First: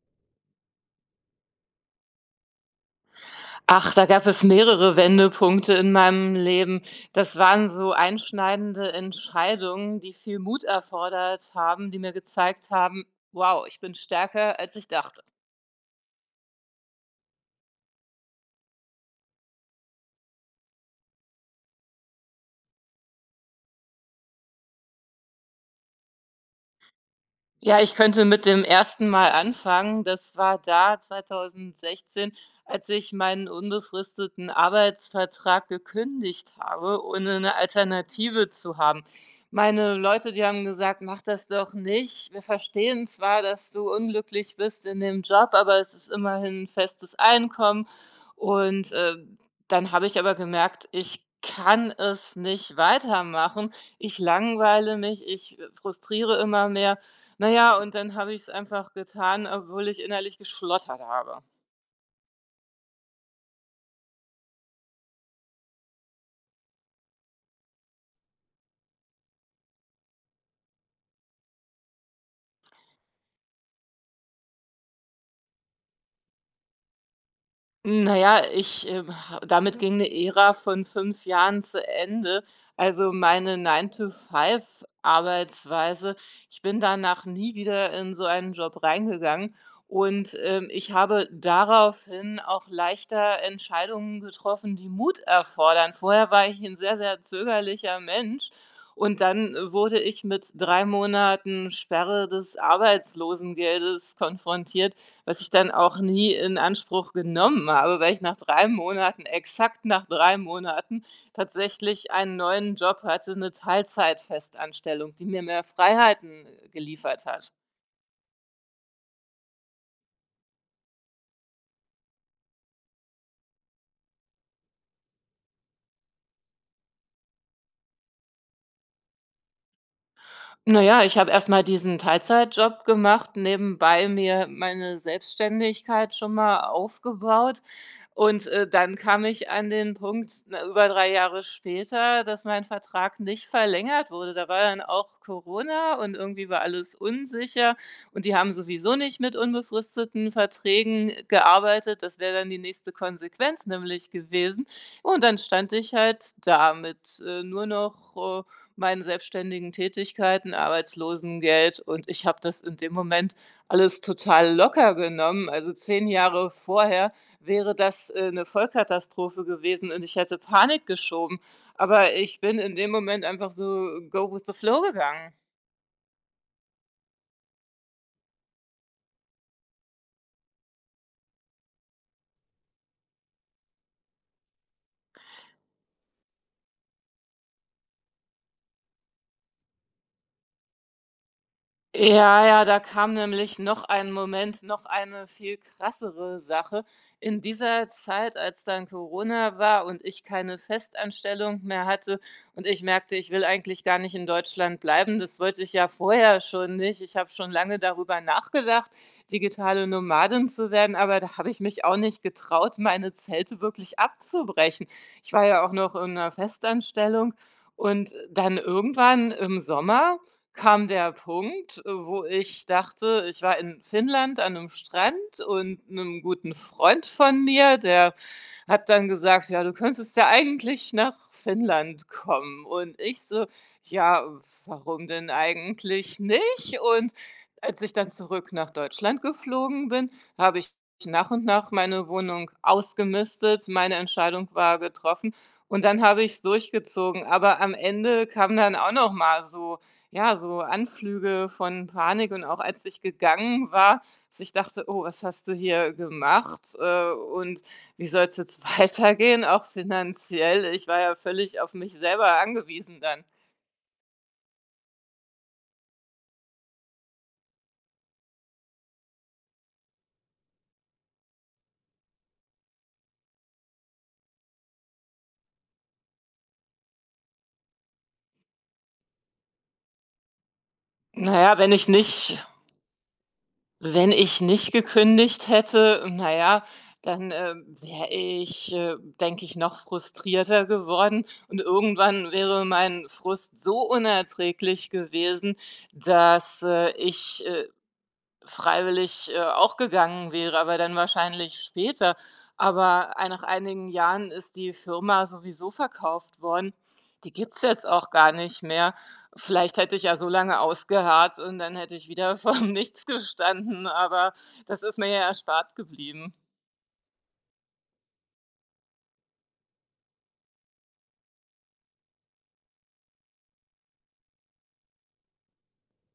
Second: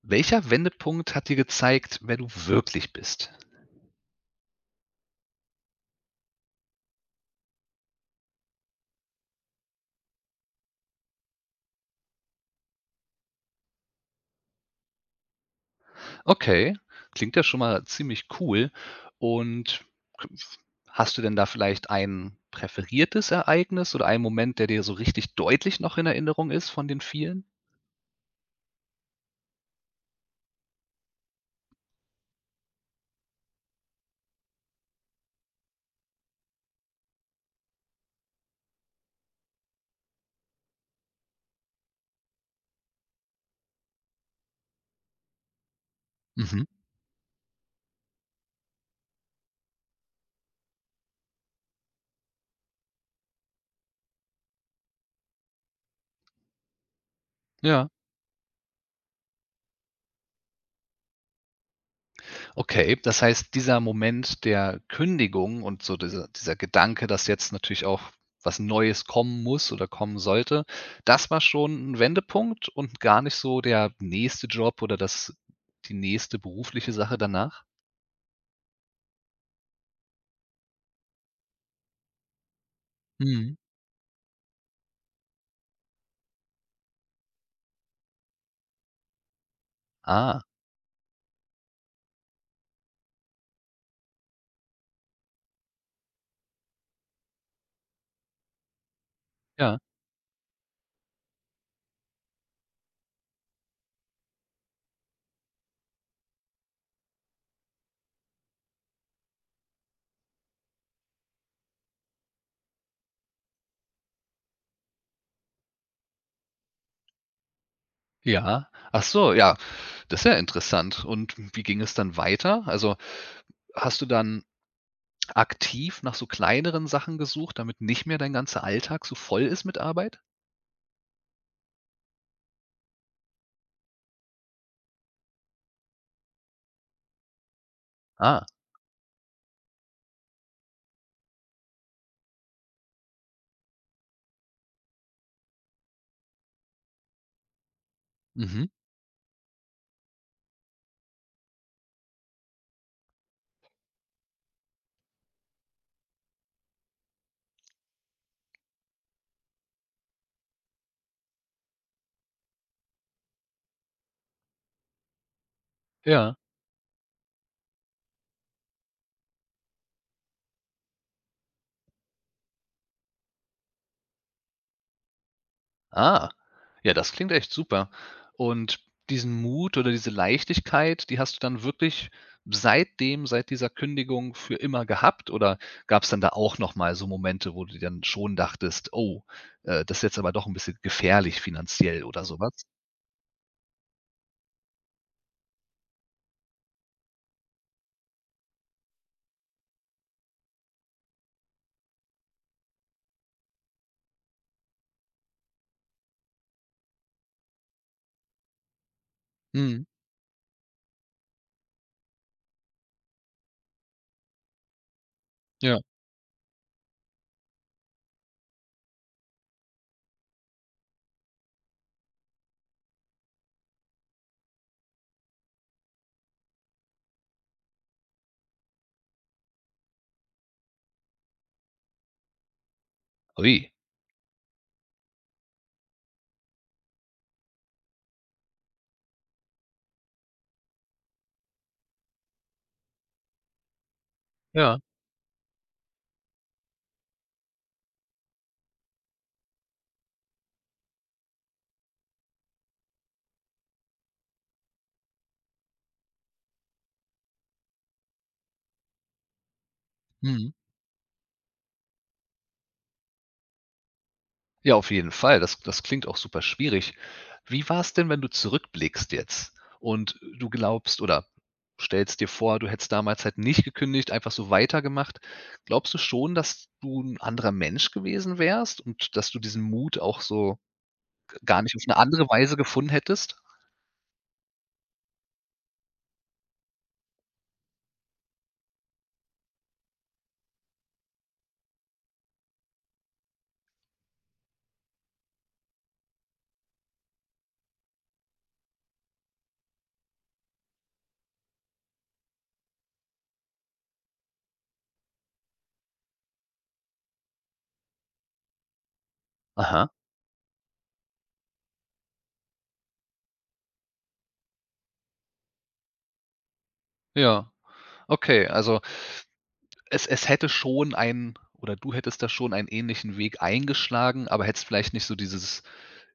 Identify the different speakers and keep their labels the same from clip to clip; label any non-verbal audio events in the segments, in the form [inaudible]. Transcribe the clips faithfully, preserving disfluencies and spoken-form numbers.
Speaker 1: Welcher Wendepunkt hat dir gezeigt, wer du wirklich bist?
Speaker 2: Ach, da gab es mehrere Wendepunkte in meinem Leben. Das waren so einschneidende Entscheidungen, die viel Mut erfordert haben, die mir gezeigt haben: „Wow, ich bin stärker, als ich dachte."
Speaker 1: Okay, klingt ja schon mal ziemlich cool. Und hast du denn da vielleicht ein präferiertes Ereignis oder einen Moment, der dir so richtig deutlich noch in Erinnerung ist von den vielen?
Speaker 2: Ja, ich könnte mit dem ersten Mal anfangen. Das war da zweitausendsechzehn, als ich meinen unbefristeten Arbeitsvertrag gekündigt habe, ohne eine Alternative zu haben. Meine Leute, die haben gesagt: „Mach das doch nicht. Wir verstehen zwar, dass du unglücklich bist in dem Job, aber es ist immerhin
Speaker 1: Mhm.
Speaker 2: ein festes Einkommen." Und, äh, dann habe ich aber gemerkt, ich kann es nicht weitermachen. Ich langweile mich, ich, äh, frustriere immer mehr. Na ja,
Speaker 1: Ja,
Speaker 2: und dann habe ich es einfach getan, obwohl ich innerlich geschlottert habe.
Speaker 1: okay. Das heißt, dieser Moment der Kündigung und so dieser dieser Gedanke, dass jetzt natürlich auch was Neues kommen muss oder kommen sollte, das war schon ein Wendepunkt und gar nicht so der nächste Job oder das die nächste berufliche Sache danach?
Speaker 2: Na ja, ich, ähm, ha damit ging eine Ära von fünf Jahren zu Ende. Also, meine
Speaker 1: Mhm.
Speaker 2: nine to five Arbeitsweise. Ich bin danach nie wieder in so einen Job reingegangen, und,
Speaker 1: Ah,
Speaker 2: ähm, ich habe daraufhin auch leichter Entscheidungen getroffen, die Mut erfordern. Vorher war ich ein sehr, sehr zögerlicher Mensch, und dann
Speaker 1: ja,
Speaker 2: wurde ich mit drei Monaten Sperre des Arbeitslosengeldes konfrontiert, was ich dann auch nie in Anspruch genommen habe, weil ich nach drei Monaten, exakt nach drei Monaten, tatsächlich einen neuen Job hatte, eine Teilzeitfestanstellung, die mir mehr Freiheiten geliefert hat.
Speaker 1: ja. Ach so, ja, das ist ja interessant. Und wie ging es dann weiter? Also, hast du dann aktiv nach so kleineren Sachen gesucht, damit nicht mehr dein ganzer Alltag so voll ist mit Arbeit?
Speaker 2: Na ja, ich habe erst mal diesen Teilzeitjob gemacht, nebenbei mir meine Selbstständigkeit schon mal aufgebaut, und,
Speaker 1: Ah,
Speaker 2: äh, dann kam ich an den Punkt, na, über drei Jahre später, dass mein Vertrag nicht verlängert wurde. Da war dann auch Corona und irgendwie war alles unsicher, und die haben
Speaker 1: mhm.
Speaker 2: sowieso nicht mit unbefristeten Verträgen gearbeitet. Das wäre dann die nächste Konsequenz nämlich gewesen. Und dann stand ich halt da mit, äh, nur noch, äh, meinen selbstständigen Tätigkeiten, Arbeitslosengeld, und ich habe das in dem Moment alles total locker genommen. Also zehn
Speaker 1: Ja.
Speaker 2: Jahre vorher wäre das, äh, 'ne Vollkatastrophe gewesen, und ich hätte Panik geschoben, aber ich bin in dem Moment einfach so go with the flow gegangen.
Speaker 1: Ah. Ja, das klingt echt super. Und diesen Mut oder diese Leichtigkeit, die hast du dann wirklich seitdem seit dieser Kündigung für immer gehabt? Oder gab es dann da auch noch mal so Momente, wo du dir dann schon dachtest: „Oh, äh, das ist jetzt aber doch ein bisschen gefährlich finanziell" oder
Speaker 2: Ja,
Speaker 1: sowas?
Speaker 2: ja,
Speaker 1: Was?
Speaker 2: da kam nämlich noch ein Moment, noch eine viel krassere Sache. In dieser Zeit, als dann Corona war und ich keine Festanstellung mehr hatte und ich merkte, ich will eigentlich gar nicht in Deutschland bleiben, das wollte ich ja vorher schon nicht. Ich habe schon lange darüber nachgedacht,
Speaker 1: Mhm.
Speaker 2: digitale Nomadin zu werden, aber da habe ich mich auch nicht getraut, meine Zelte wirklich abzubrechen. Ich war ja auch
Speaker 1: Ja.
Speaker 2: noch in einer Festanstellung, und dann irgendwann im Sommer kam der Punkt, äh, wo ich dachte, ich war in Finnland an einem Strand und einem guten Freund von mir, der habe dann gesagt: „Ja, du könntest ja eigentlich nach Finnland kommen." Und ich so:
Speaker 1: Ui.
Speaker 2: „Ja, warum denn eigentlich nicht?" Und als ich dann zurück nach Deutschland geflogen bin, habe ich nach und nach meine Wohnung ausgemistet. Meine Entscheidung war
Speaker 1: Ja.
Speaker 2: getroffen, und dann habe ich's durchgezogen. Aber am Ende kamen dann auch noch mal so, ja, so Anflüge von Panik, und auch als ich gegangen war, dass ich dachte: „Oh, was hast du hier gemacht?" Äh, und wie soll es jetzt [laughs] weitergehen, auch
Speaker 1: Mhm.
Speaker 2: finanziell? Ich war ja völlig auf mich selber angewiesen dann.
Speaker 1: Ja, auf jeden Fall. Das das klingt auch super schwierig. Wie war es denn, wenn du zurückblickst jetzt und du glaubst oder stellst dir vor, du hättest damals halt nicht gekündigt, einfach so weitergemacht. Glaubst du schon, dass du ein anderer Mensch gewesen wärst und dass du diesen Mut auch so g
Speaker 2: Naja,
Speaker 1: gar
Speaker 2: wenn
Speaker 1: nicht auf
Speaker 2: ich
Speaker 1: eine andere
Speaker 2: nicht
Speaker 1: Weise gefunden hättest?
Speaker 2: wenn ich nicht gekündigt hätte, naja, dann, ähm, wäre ich, äh, denke ich, noch frustrierter geworden, und irgendwann wäre mein Frust so unerträglich gewesen, dass, äh, ich, äh, freiwillig, äh, auch gegangen wäre, aber dann wahrscheinlich später. Aber ei nach einigen Jahren ist die Firma sowieso verkauft worden. Die gibt's jetzt auch gar nicht mehr. Vielleicht
Speaker 1: Aha,
Speaker 2: hätte ich ja so lange ausgeharrt, und dann hätte ich wieder vorm [laughs] Nichts gestanden, aber das ist mir ja erspart geblieben.
Speaker 1: ja. Okay, also Es es hätte schon ein, oder du hättest da schon einen ähnlichen Weg eingeschlagen, aber hättest vielleicht nicht so dieses,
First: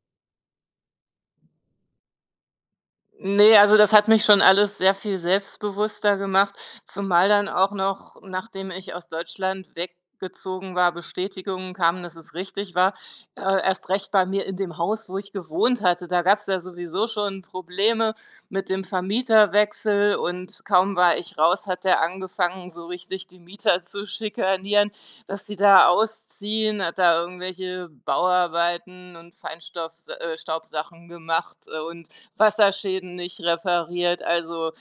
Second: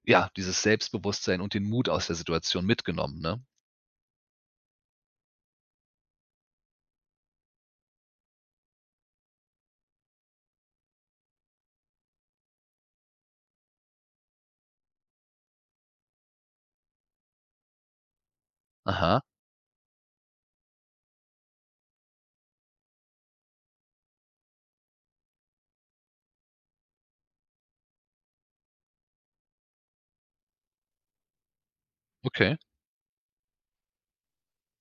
Speaker 1: ja, dieses Selbstbewusstsein und den Mut aus der Situation mitgenommen, ne?
Speaker 2: Ne, also das hat mich schon alles sehr viel selbstbewusster gemacht, zumal dann auch noch, nachdem ich aus Deutschland weggezogen war, Bestätigungen kamen, dass es richtig war. Äh, erst recht bei mir in dem Haus, wo ich gewohnt hatte. Da gab's ja sowieso schon Probleme mit dem
Speaker 1: Aha,
Speaker 2: Vermieterwechsel, und kaum war ich raus, hat der angefangen, so richtig die Mieter zu schikanieren, dass sie da ausziehen, hat da irgendwelche Bauarbeiten und Feinstaubs äh, gemacht, äh, und
Speaker 1: okay.
Speaker 2: Wasserschäden nicht repariert. Also,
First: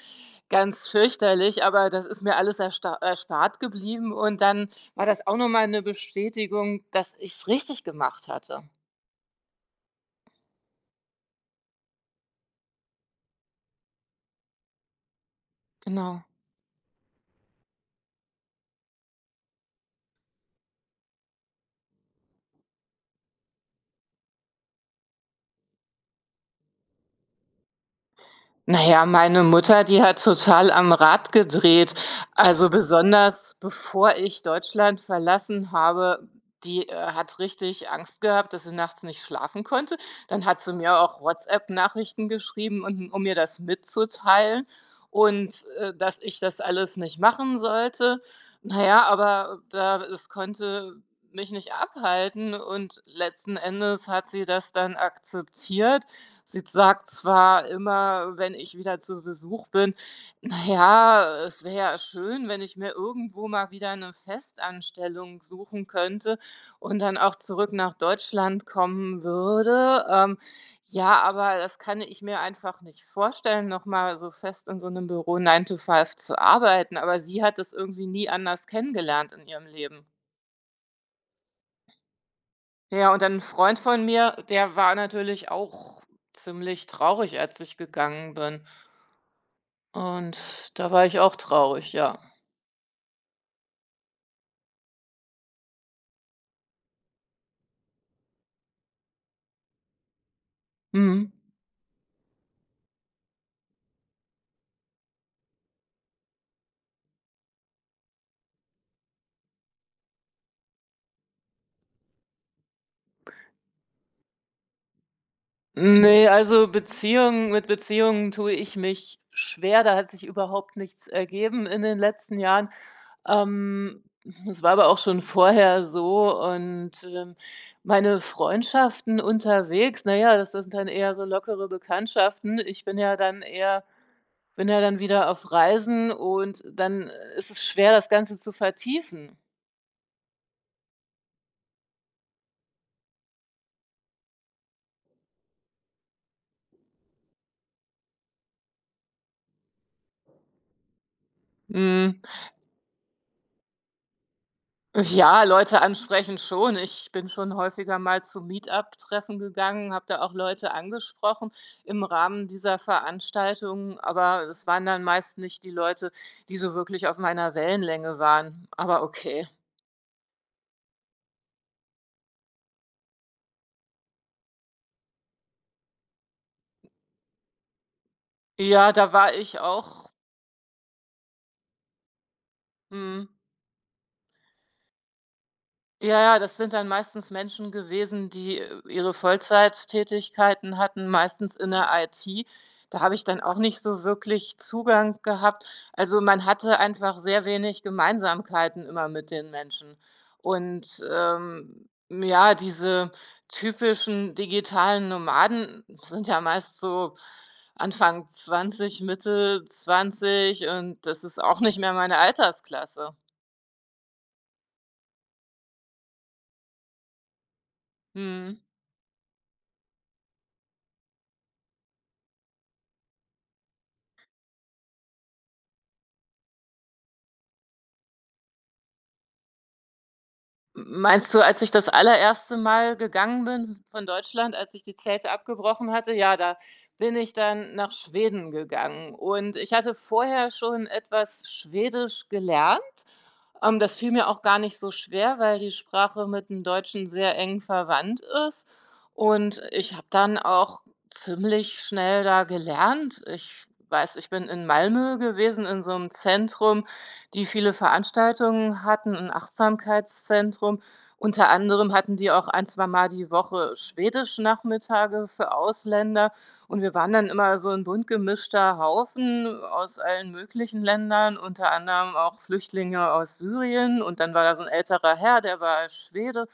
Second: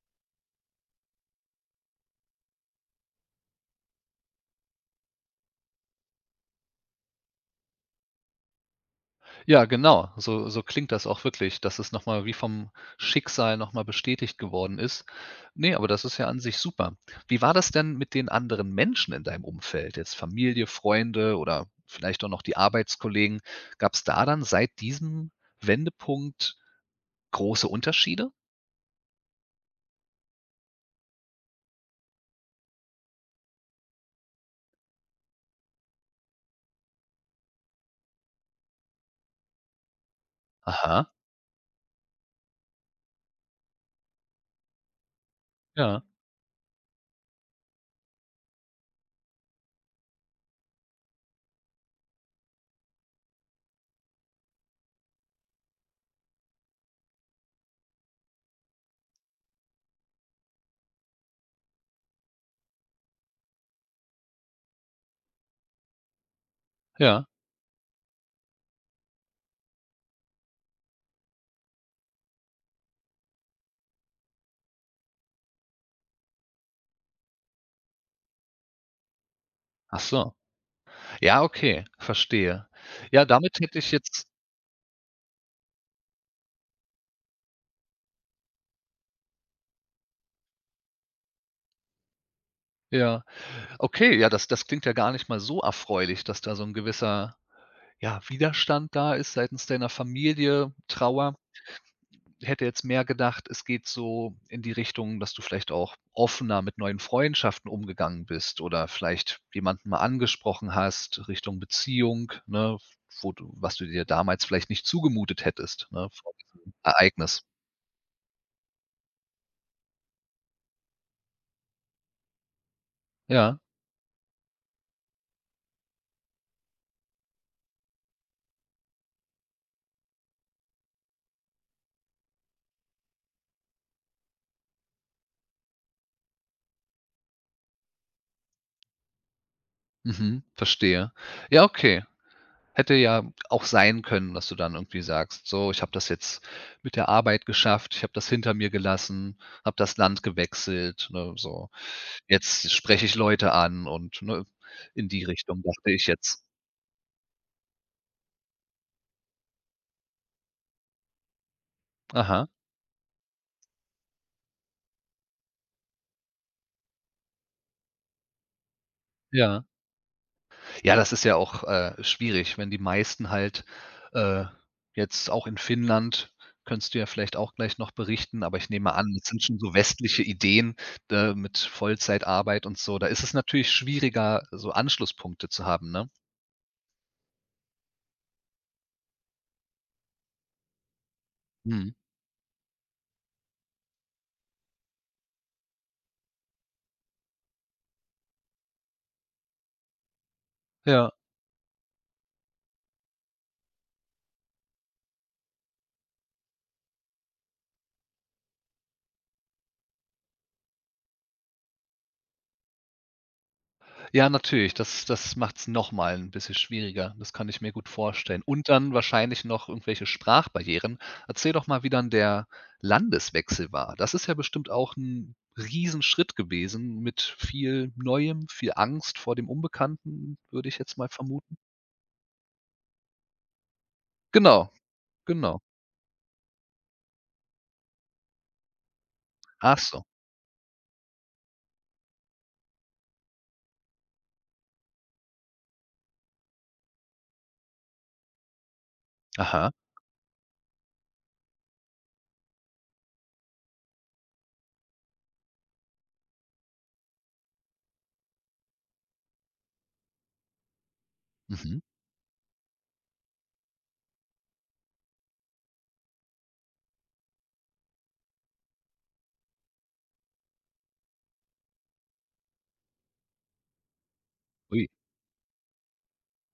Speaker 2: ganz fürchterlich, aber das ist mir alles ersta erspart geblieben, und dann war das auch noch mal 'ne Bestätigung, dass ich's richtig gemacht hatte.
Speaker 1: Ja, genau, so so klingt das auch wirklich, dass es noch mal wie vom Schicksal noch mal bestätigt geworden ist. Ne, aber das ist
Speaker 2: Genau.
Speaker 1: ja an sich super. Wie war das denn mit den anderen Menschen in deinem Umfeld, jetzt Familie, Freunde oder vielleicht auch noch die Arbeitskollegen? Gab es da dann seit diesem Wendepunkt große Unterschiede?
Speaker 2: Naja, meine Mutter, die hat total am Rad gedreht. Also besonders bevor ich Deutschland verlassen habe, die, äh, hat richtig Angst gehabt, dass sie nachts nicht schlafen konnte. Dann hat sie mir
Speaker 1: Aha,
Speaker 2: auch WhatsApp-Nachrichten geschrieben, und um mir das mitzuteilen, und, äh,
Speaker 1: ja,
Speaker 2: dass ich das alles nicht machen sollte. Na ja, aber da das konnte mich nicht abhalten, und letzten Endes hat sie das dann akzeptiert. Sie sagt zwar immer, wenn ich wieder zu Besuch bin: „Na ja, es wäre ja schön, wenn ich mir irgendwo mal wieder eine Festanstellung suchen könnte und dann
Speaker 1: ja.
Speaker 2: auch zurück nach Deutschland kommen würde." Ähm, ja, aber das kann ich mir einfach nicht vorstellen, nochmal so fest in so einem Büro Nine to Five zu arbeiten, aber sie hat es irgendwie nie anders kennengelernt in ihrem
Speaker 1: Ach
Speaker 2: Leben.
Speaker 1: so. Ja, okay, verstehe.
Speaker 2: Ja, und
Speaker 1: Ja,
Speaker 2: dann 'n
Speaker 1: damit
Speaker 2: Freund
Speaker 1: hätte ich
Speaker 2: von
Speaker 1: jetzt,
Speaker 2: mir, der war natürlich auch ziemlich traurig, als ich gegangen bin. Und da war ich auch traurig, ja.
Speaker 1: ja, okay, ja, das das klingt ja gar nicht mal so erfreulich, dass da so 'n gewisser, ja, Widerstand da ist seitens deiner Familie,
Speaker 2: Mhm.
Speaker 1: Trauer. Hätte jetzt mehr gedacht, es geht so in die Richtung, dass du vielleicht auch offener mit neuen Freundschaften umgegangen bist oder vielleicht jemanden mal angesprochen hast Richtung Beziehung, ne, wo du was du dir damals vielleicht nicht zugemutet hättest, ne,
Speaker 2: Ne,
Speaker 1: vor
Speaker 2: also
Speaker 1: diesem Ereignis.
Speaker 2: Beziehungen, mit Beziehungen tue ich mich schwer. Da hat sich überhaupt nichts ergeben in den letzten Jahren.
Speaker 1: Ja.
Speaker 2: Ähm, es war aber auch schon vorher so, und, ähm, meine Freundschaften unterwegs, na ja, das sind dann eher so lockere Bekanntschaften. Ich bin ja dann eher bin ja dann wieder auf Reisen, und dann ist es schwer, das Ganze zu vertiefen.
Speaker 1: Mhm, verstehe. Ja, okay. Hätte ja auch sein können, dass du dann irgendwie sagst: „So, ich habe das jetzt mit der Arbeit geschafft, ich habe das hinter mir gelassen, habe das Land gewechselt", ne, so.
Speaker 2: Mhm.
Speaker 1: „Jetzt spreche ich Leute an" und, ne, in die
Speaker 2: Ja,
Speaker 1: Richtung
Speaker 2: Leute
Speaker 1: dachte ich
Speaker 2: ansprechen
Speaker 1: jetzt.
Speaker 2: schon. Ich bin schon häufiger mal zu meetup treffen gegangen, habe da auch Leute angesprochen im Rahmen
Speaker 1: Aha,
Speaker 2: dieser Veranstaltungen, aber es waren dann meist nicht die Leute, die so wirklich auf meiner Wellenlänge waren. Aber okay.
Speaker 1: ja. Ja, das ist ja auch, äh, schwierig, wenn die meisten halt, äh, jetzt auch in Finnland könntest du ja vielleicht auch gleich noch berichten, aber ich
Speaker 2: Ja,
Speaker 1: nehme an,
Speaker 2: da
Speaker 1: das
Speaker 2: war
Speaker 1: sind
Speaker 2: ich
Speaker 1: schon so
Speaker 2: auch.
Speaker 1: westliche Ideen, äh, mit Vollzeitarbeit und so. Da ist
Speaker 2: Mhm.
Speaker 1: es natürlich schwieriger, so Anschlusspunkte zu haben, ne?
Speaker 2: Ja, ja, das sind dann meistens Menschen gewesen, die, äh, ihre Vollzeittätigkeiten hatten, meistens in der
Speaker 1: Mhm.
Speaker 2: I T. Da habe ich dann auch nicht so wirklich Zugang gehabt. Also, man hatte einfach sehr wenig Gemeinsamkeiten immer mit den Menschen. Und,
Speaker 1: Ja.
Speaker 2: ähm, ja, diese typischen digitalen Nomaden sind ja meist so Anfang zwanzig, Mitte zwanzig, und das ist auch nicht mehr meine Altersklasse.
Speaker 1: Ja, natürlich, das das macht's noch mal ein bisschen schwieriger. Das kann ich mir gut vorstellen.
Speaker 2: Mhm.
Speaker 1: Und dann wahrscheinlich noch irgendwelche Sprachbarrieren. Erzähl doch mal, wie dann der Landeswechsel war. Das ist ja bestimmt auch 'n Riesenschritt gewesen mit viel Neuem, viel Angst vor dem Unbekannten, würde ich jetzt mal
Speaker 2: Meinst du,
Speaker 1: vermuten.
Speaker 2: als ich das allererste Mal gegangen bin von Deutschland, als
Speaker 1: Genau,
Speaker 2: ich die Zelte
Speaker 1: genau.
Speaker 2: abgebrochen hatte? Ja, da bin ich dann nach Schweden gegangen, und ich
Speaker 1: Ach
Speaker 2: hatte
Speaker 1: so.
Speaker 2: vorher schon etwas Schwedisch gelernt. Ähm, das fiel mir auch gar nicht so schwer, weil die Sprache mit dem Deutschen sehr eng verwandt ist. Und
Speaker 1: Aha.
Speaker 2: ich habe dann auch ziemlich schnell da gelernt. Ich weiß, ich bin in Malmö gewesen, in so einem Zentrum, die viele Veranstaltungen hatten, ein Achtsamkeitszentrum. Unter
Speaker 1: Mhm.
Speaker 2: anderem hatten die auch ein zweimal die Woche Schwedisch-Nachmittage für Ausländer. Und wir waren dann immer so ein bunt gemischter Haufen aus allen möglichen Ländern, unter anderem auch Flüchtlinge aus Syrien. Und dann war da so ein
Speaker 1: Ui,
Speaker 2: älterer Herr, der war Schwede.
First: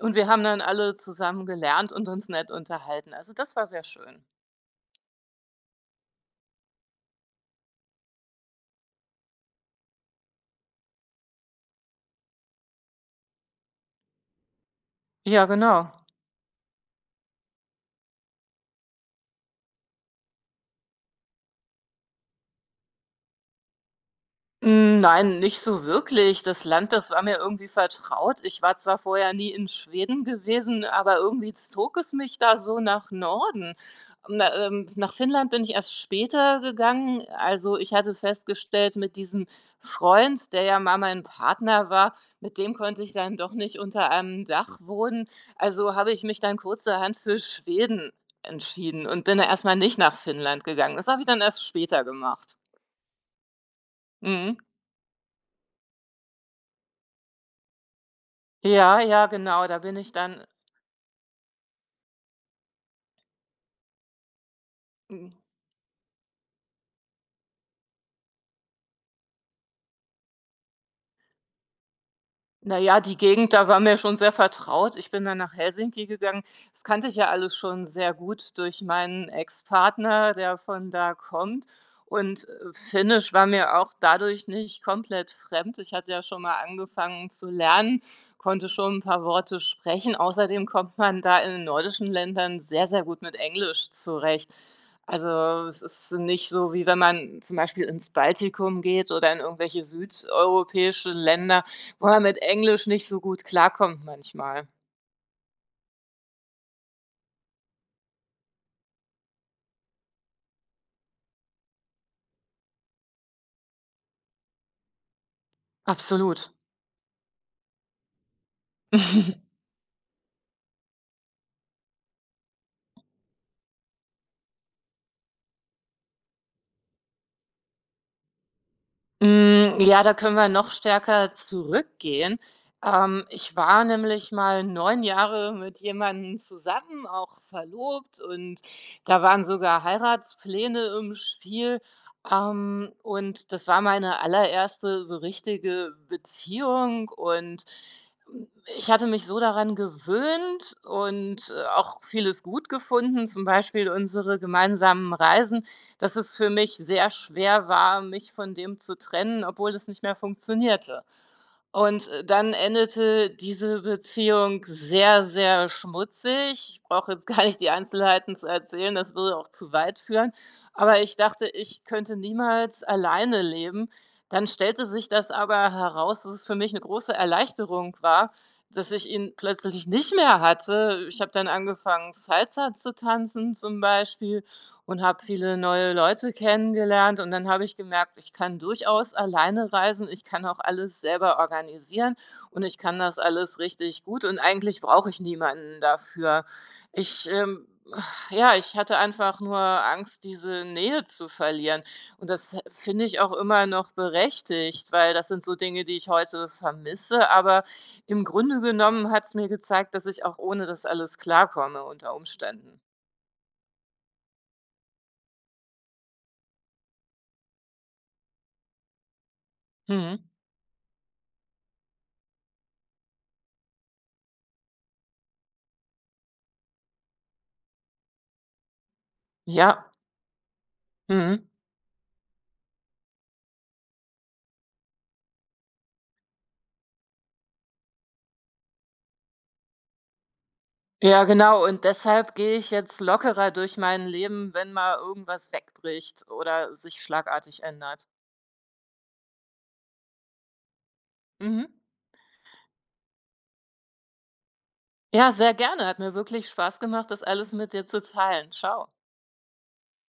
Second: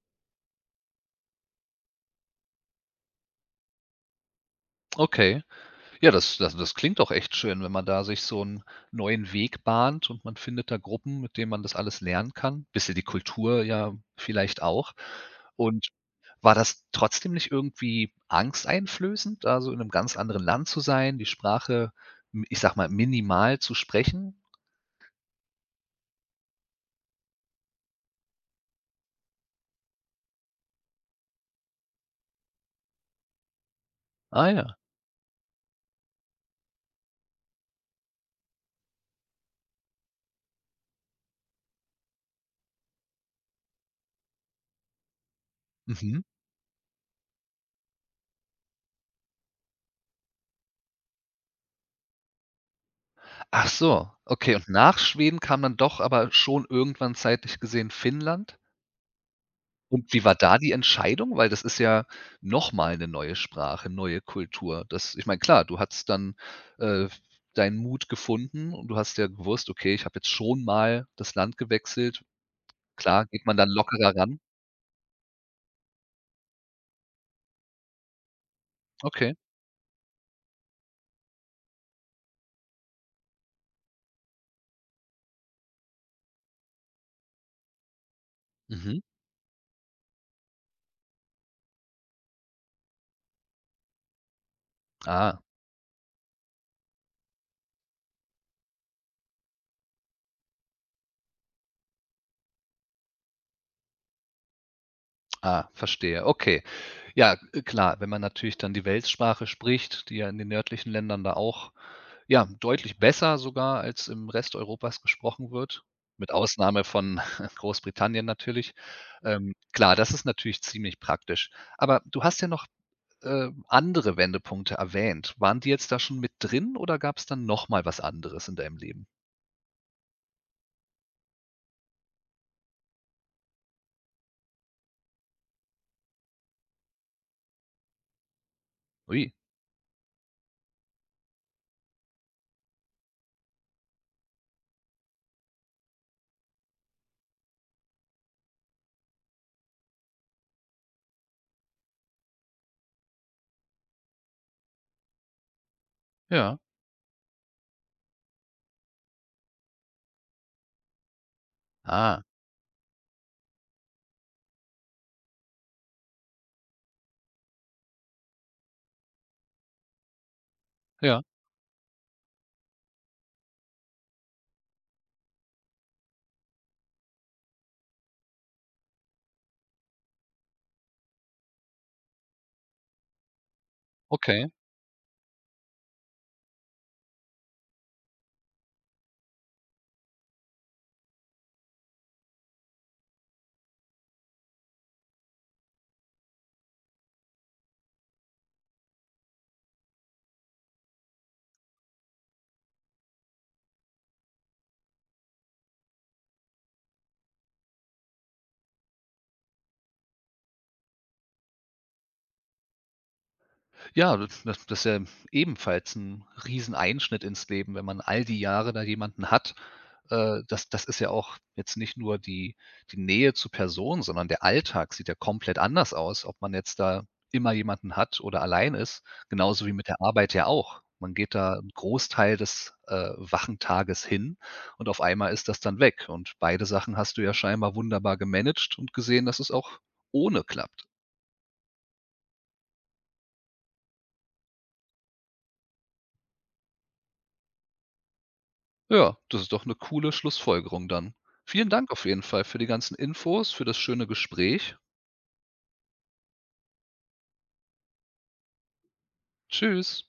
Speaker 2: Und wir haben dann alle zusammen gelernt und uns nett unterhalten. Also, das war sehr schön.
Speaker 1: okay. Ja, das das das klingt doch echt schön, wenn man da sich so einen neuen Weg bahnt und man findet da Gruppen, mit denen man das alles lernen kann. Bisschen die Kultur ja vielleicht auch.
Speaker 2: Ja,
Speaker 1: Und
Speaker 2: genau.
Speaker 1: war das trotzdem nicht irgendwie angsteinflößend, da so in einem ganz anderen Land zu sein, die Sprache, m ich sag mal, minimal zu sprechen?
Speaker 2: Hm, nein, nicht so wirklich. Das Land, das war mir irgendwie vertraut. Ich war zwar vorher nie in Schweden gewesen, aber irgendwie zog es mich da so nach Norden. Ähm,
Speaker 1: Ah
Speaker 2: Na,
Speaker 1: ja.
Speaker 2: ähm, nach Finnland bin ich erst später gegangen. Also, ich hatte festgestellt, mit diesem Freund, der ja mal mein Partner war, mit dem konnte ich dann doch nicht unter einem Dach wohnen. Also, habe ich
Speaker 1: Mhm.
Speaker 2: mich dann kurzerhand für Schweden entschieden und bin erstmal nicht nach Finnland gegangen. Das habe ich dann erst später gemacht.
Speaker 1: Ach so,
Speaker 2: Mhm.
Speaker 1: okay. Und nach Schweden kam dann doch aber schon irgendwann zeitlich gesehen Finnland?
Speaker 2: Ja, ja, genau, da bin ich
Speaker 1: Und wie war
Speaker 2: dann,
Speaker 1: da die Entscheidung? Weil das ist ja nochmal mal 'ne neue Sprache, neue Kultur. Das ich
Speaker 2: hm,
Speaker 1: meine, klar, du hattest dann, äh, deinen Mut gefunden und du hast ja gewusst: „Okay, ich habe jetzt schon mal das Land gewechselt."
Speaker 2: Na ja, die
Speaker 1: Klar, geht
Speaker 2: Gegend,
Speaker 1: man
Speaker 2: da
Speaker 1: dann
Speaker 2: war mir schon
Speaker 1: lockerer
Speaker 2: sehr
Speaker 1: ran.
Speaker 2: vertraut. Ich bin dann nach Helsinki gegangen. Das kannte ich ja alles schon sehr gut durch meinen
Speaker 1: Okay.
Speaker 2: Ex-Partner, der von da kommt. Und, äh, Finnisch war mir auch dadurch nicht komplett fremd. Ich hatte ja schon mal angefangen zu lernen, konnte schon
Speaker 1: Mhm.
Speaker 2: ein paar Worte sprechen. Außerdem kommt man da in den nordischen Ländern sehr, sehr gut mit Englisch zurecht.
Speaker 1: Ah.
Speaker 2: Also, es ist nicht so, wie wenn man zum Beispiel ins Baltikum geht oder in irgendwelche südeuropäische Länder. Wo er mit Englisch nicht so gut klarkommt manchmal.
Speaker 1: Ah, verstehe. Okay. Ja, äh, klar, wenn man natürlich dann die Weltsprache spricht, die ja in den nördlichen Ländern da auch, ja, deutlich besser sogar als im Rest Europas gesprochen wird, mit
Speaker 2: Absolut.
Speaker 1: Ausnahme von [laughs] Großbritannien natürlich.
Speaker 2: [laughs]
Speaker 1: Ähm, klar, das ist natürlich ziemlich praktisch. Aber du hast ja noch, äh, andere Wendepunkte erwähnt. Waren die jetzt da schon mit drin oder gab es dann noch mal was anderes in deinem Leben?
Speaker 2: Hm, ja, da können wir noch stärker zurückgehen. Ähm, ich war nämlich mal neun Jahre mit jemandem zusammen, auch verlobt, und da
Speaker 1: Ui,
Speaker 2: waren sogar Heiratspläne im Spiel. Ähm, und das war meine allererste so richtige Beziehung, und mm, ich hatte mich so daran gewöhnt und, äh, auch vieles gut gefunden, zum Beispiel unsere gemeinsamen Reisen, dass es für
Speaker 1: ja.
Speaker 2: mich sehr schwer war, mich von dem zu trennen, obwohl es nicht mehr funktionierte. Und
Speaker 1: Ah,
Speaker 2: äh, dann endete diese Beziehung sehr, sehr schmutzig. Ich brauche jetzt [laughs] gar nicht die Einzelheiten zu erzählen, das würde auch zu weit führen. Aber ich
Speaker 1: ja,
Speaker 2: dachte, ich könnte niemals alleine leben. Dann stellte sich das aber heraus, dass es für mich eine große Erleichterung war, dass ich ihn plötzlich nicht mehr hatte. Ich habe dann angefangen, Salsa zu tanzen, zum Beispiel,
Speaker 1: okay.
Speaker 2: und habe viele neue Leute kennengelernt, und dann habe ich gemerkt, ich kann durchaus alleine reisen, ich kann auch alles selber organisieren, und ich kann das alles richtig gut, und eigentlich brauche ich niemanden dafür. Ich, ähm, ja, ich hatte einfach nur Angst, diese Nähe zu verlieren, und das finde ich auch immer noch berechtigt, weil das sind so Dinge, die ich heute vermisse, aber im Grunde genommen hat es mir gezeigt, dass ich auch ohne das alles klarkomme unter Umständen.
Speaker 1: Ja, das das das ist ja ebenfalls 'n Rieseneinschnitt ins Leben, wenn man all die Jahre da jemanden hat.
Speaker 2: Mhm.
Speaker 1: Äh, das das ist ja auch jetzt nicht nur die die Nähe zur Person, sondern der Alltag sieht ja komplett anders aus, ob man jetzt da immer jemanden hat oder allein ist, genauso wie
Speaker 2: Ja.
Speaker 1: mit der Arbeit ja auch. Man geht
Speaker 2: Mhm.
Speaker 1: da einen Großteil des, äh, wachen Tages hin und auf einmal ist das dann weg und beide Sachen hast du ja scheinbar wunderbar gemanagt und gesehen, dass es auch ohne klappt.
Speaker 2: Ja, genau. Und deshalb gehe ich jetzt lockerer durch mein Leben, wenn mal irgendwas wegbricht oder sich schlagartig ändert.
Speaker 1: Ja, das ist doch eine coole Schlussfolgerung dann.
Speaker 2: Mhm.
Speaker 1: Vielen Dank auf jeden Fall für die ganzen Infos, für das schöne Gespräch.
Speaker 2: Ja, sehr gerne. Hat mir wirklich Spaß gemacht, das alles mit dir zu teilen. Tschau.
Speaker 1: Tschüss.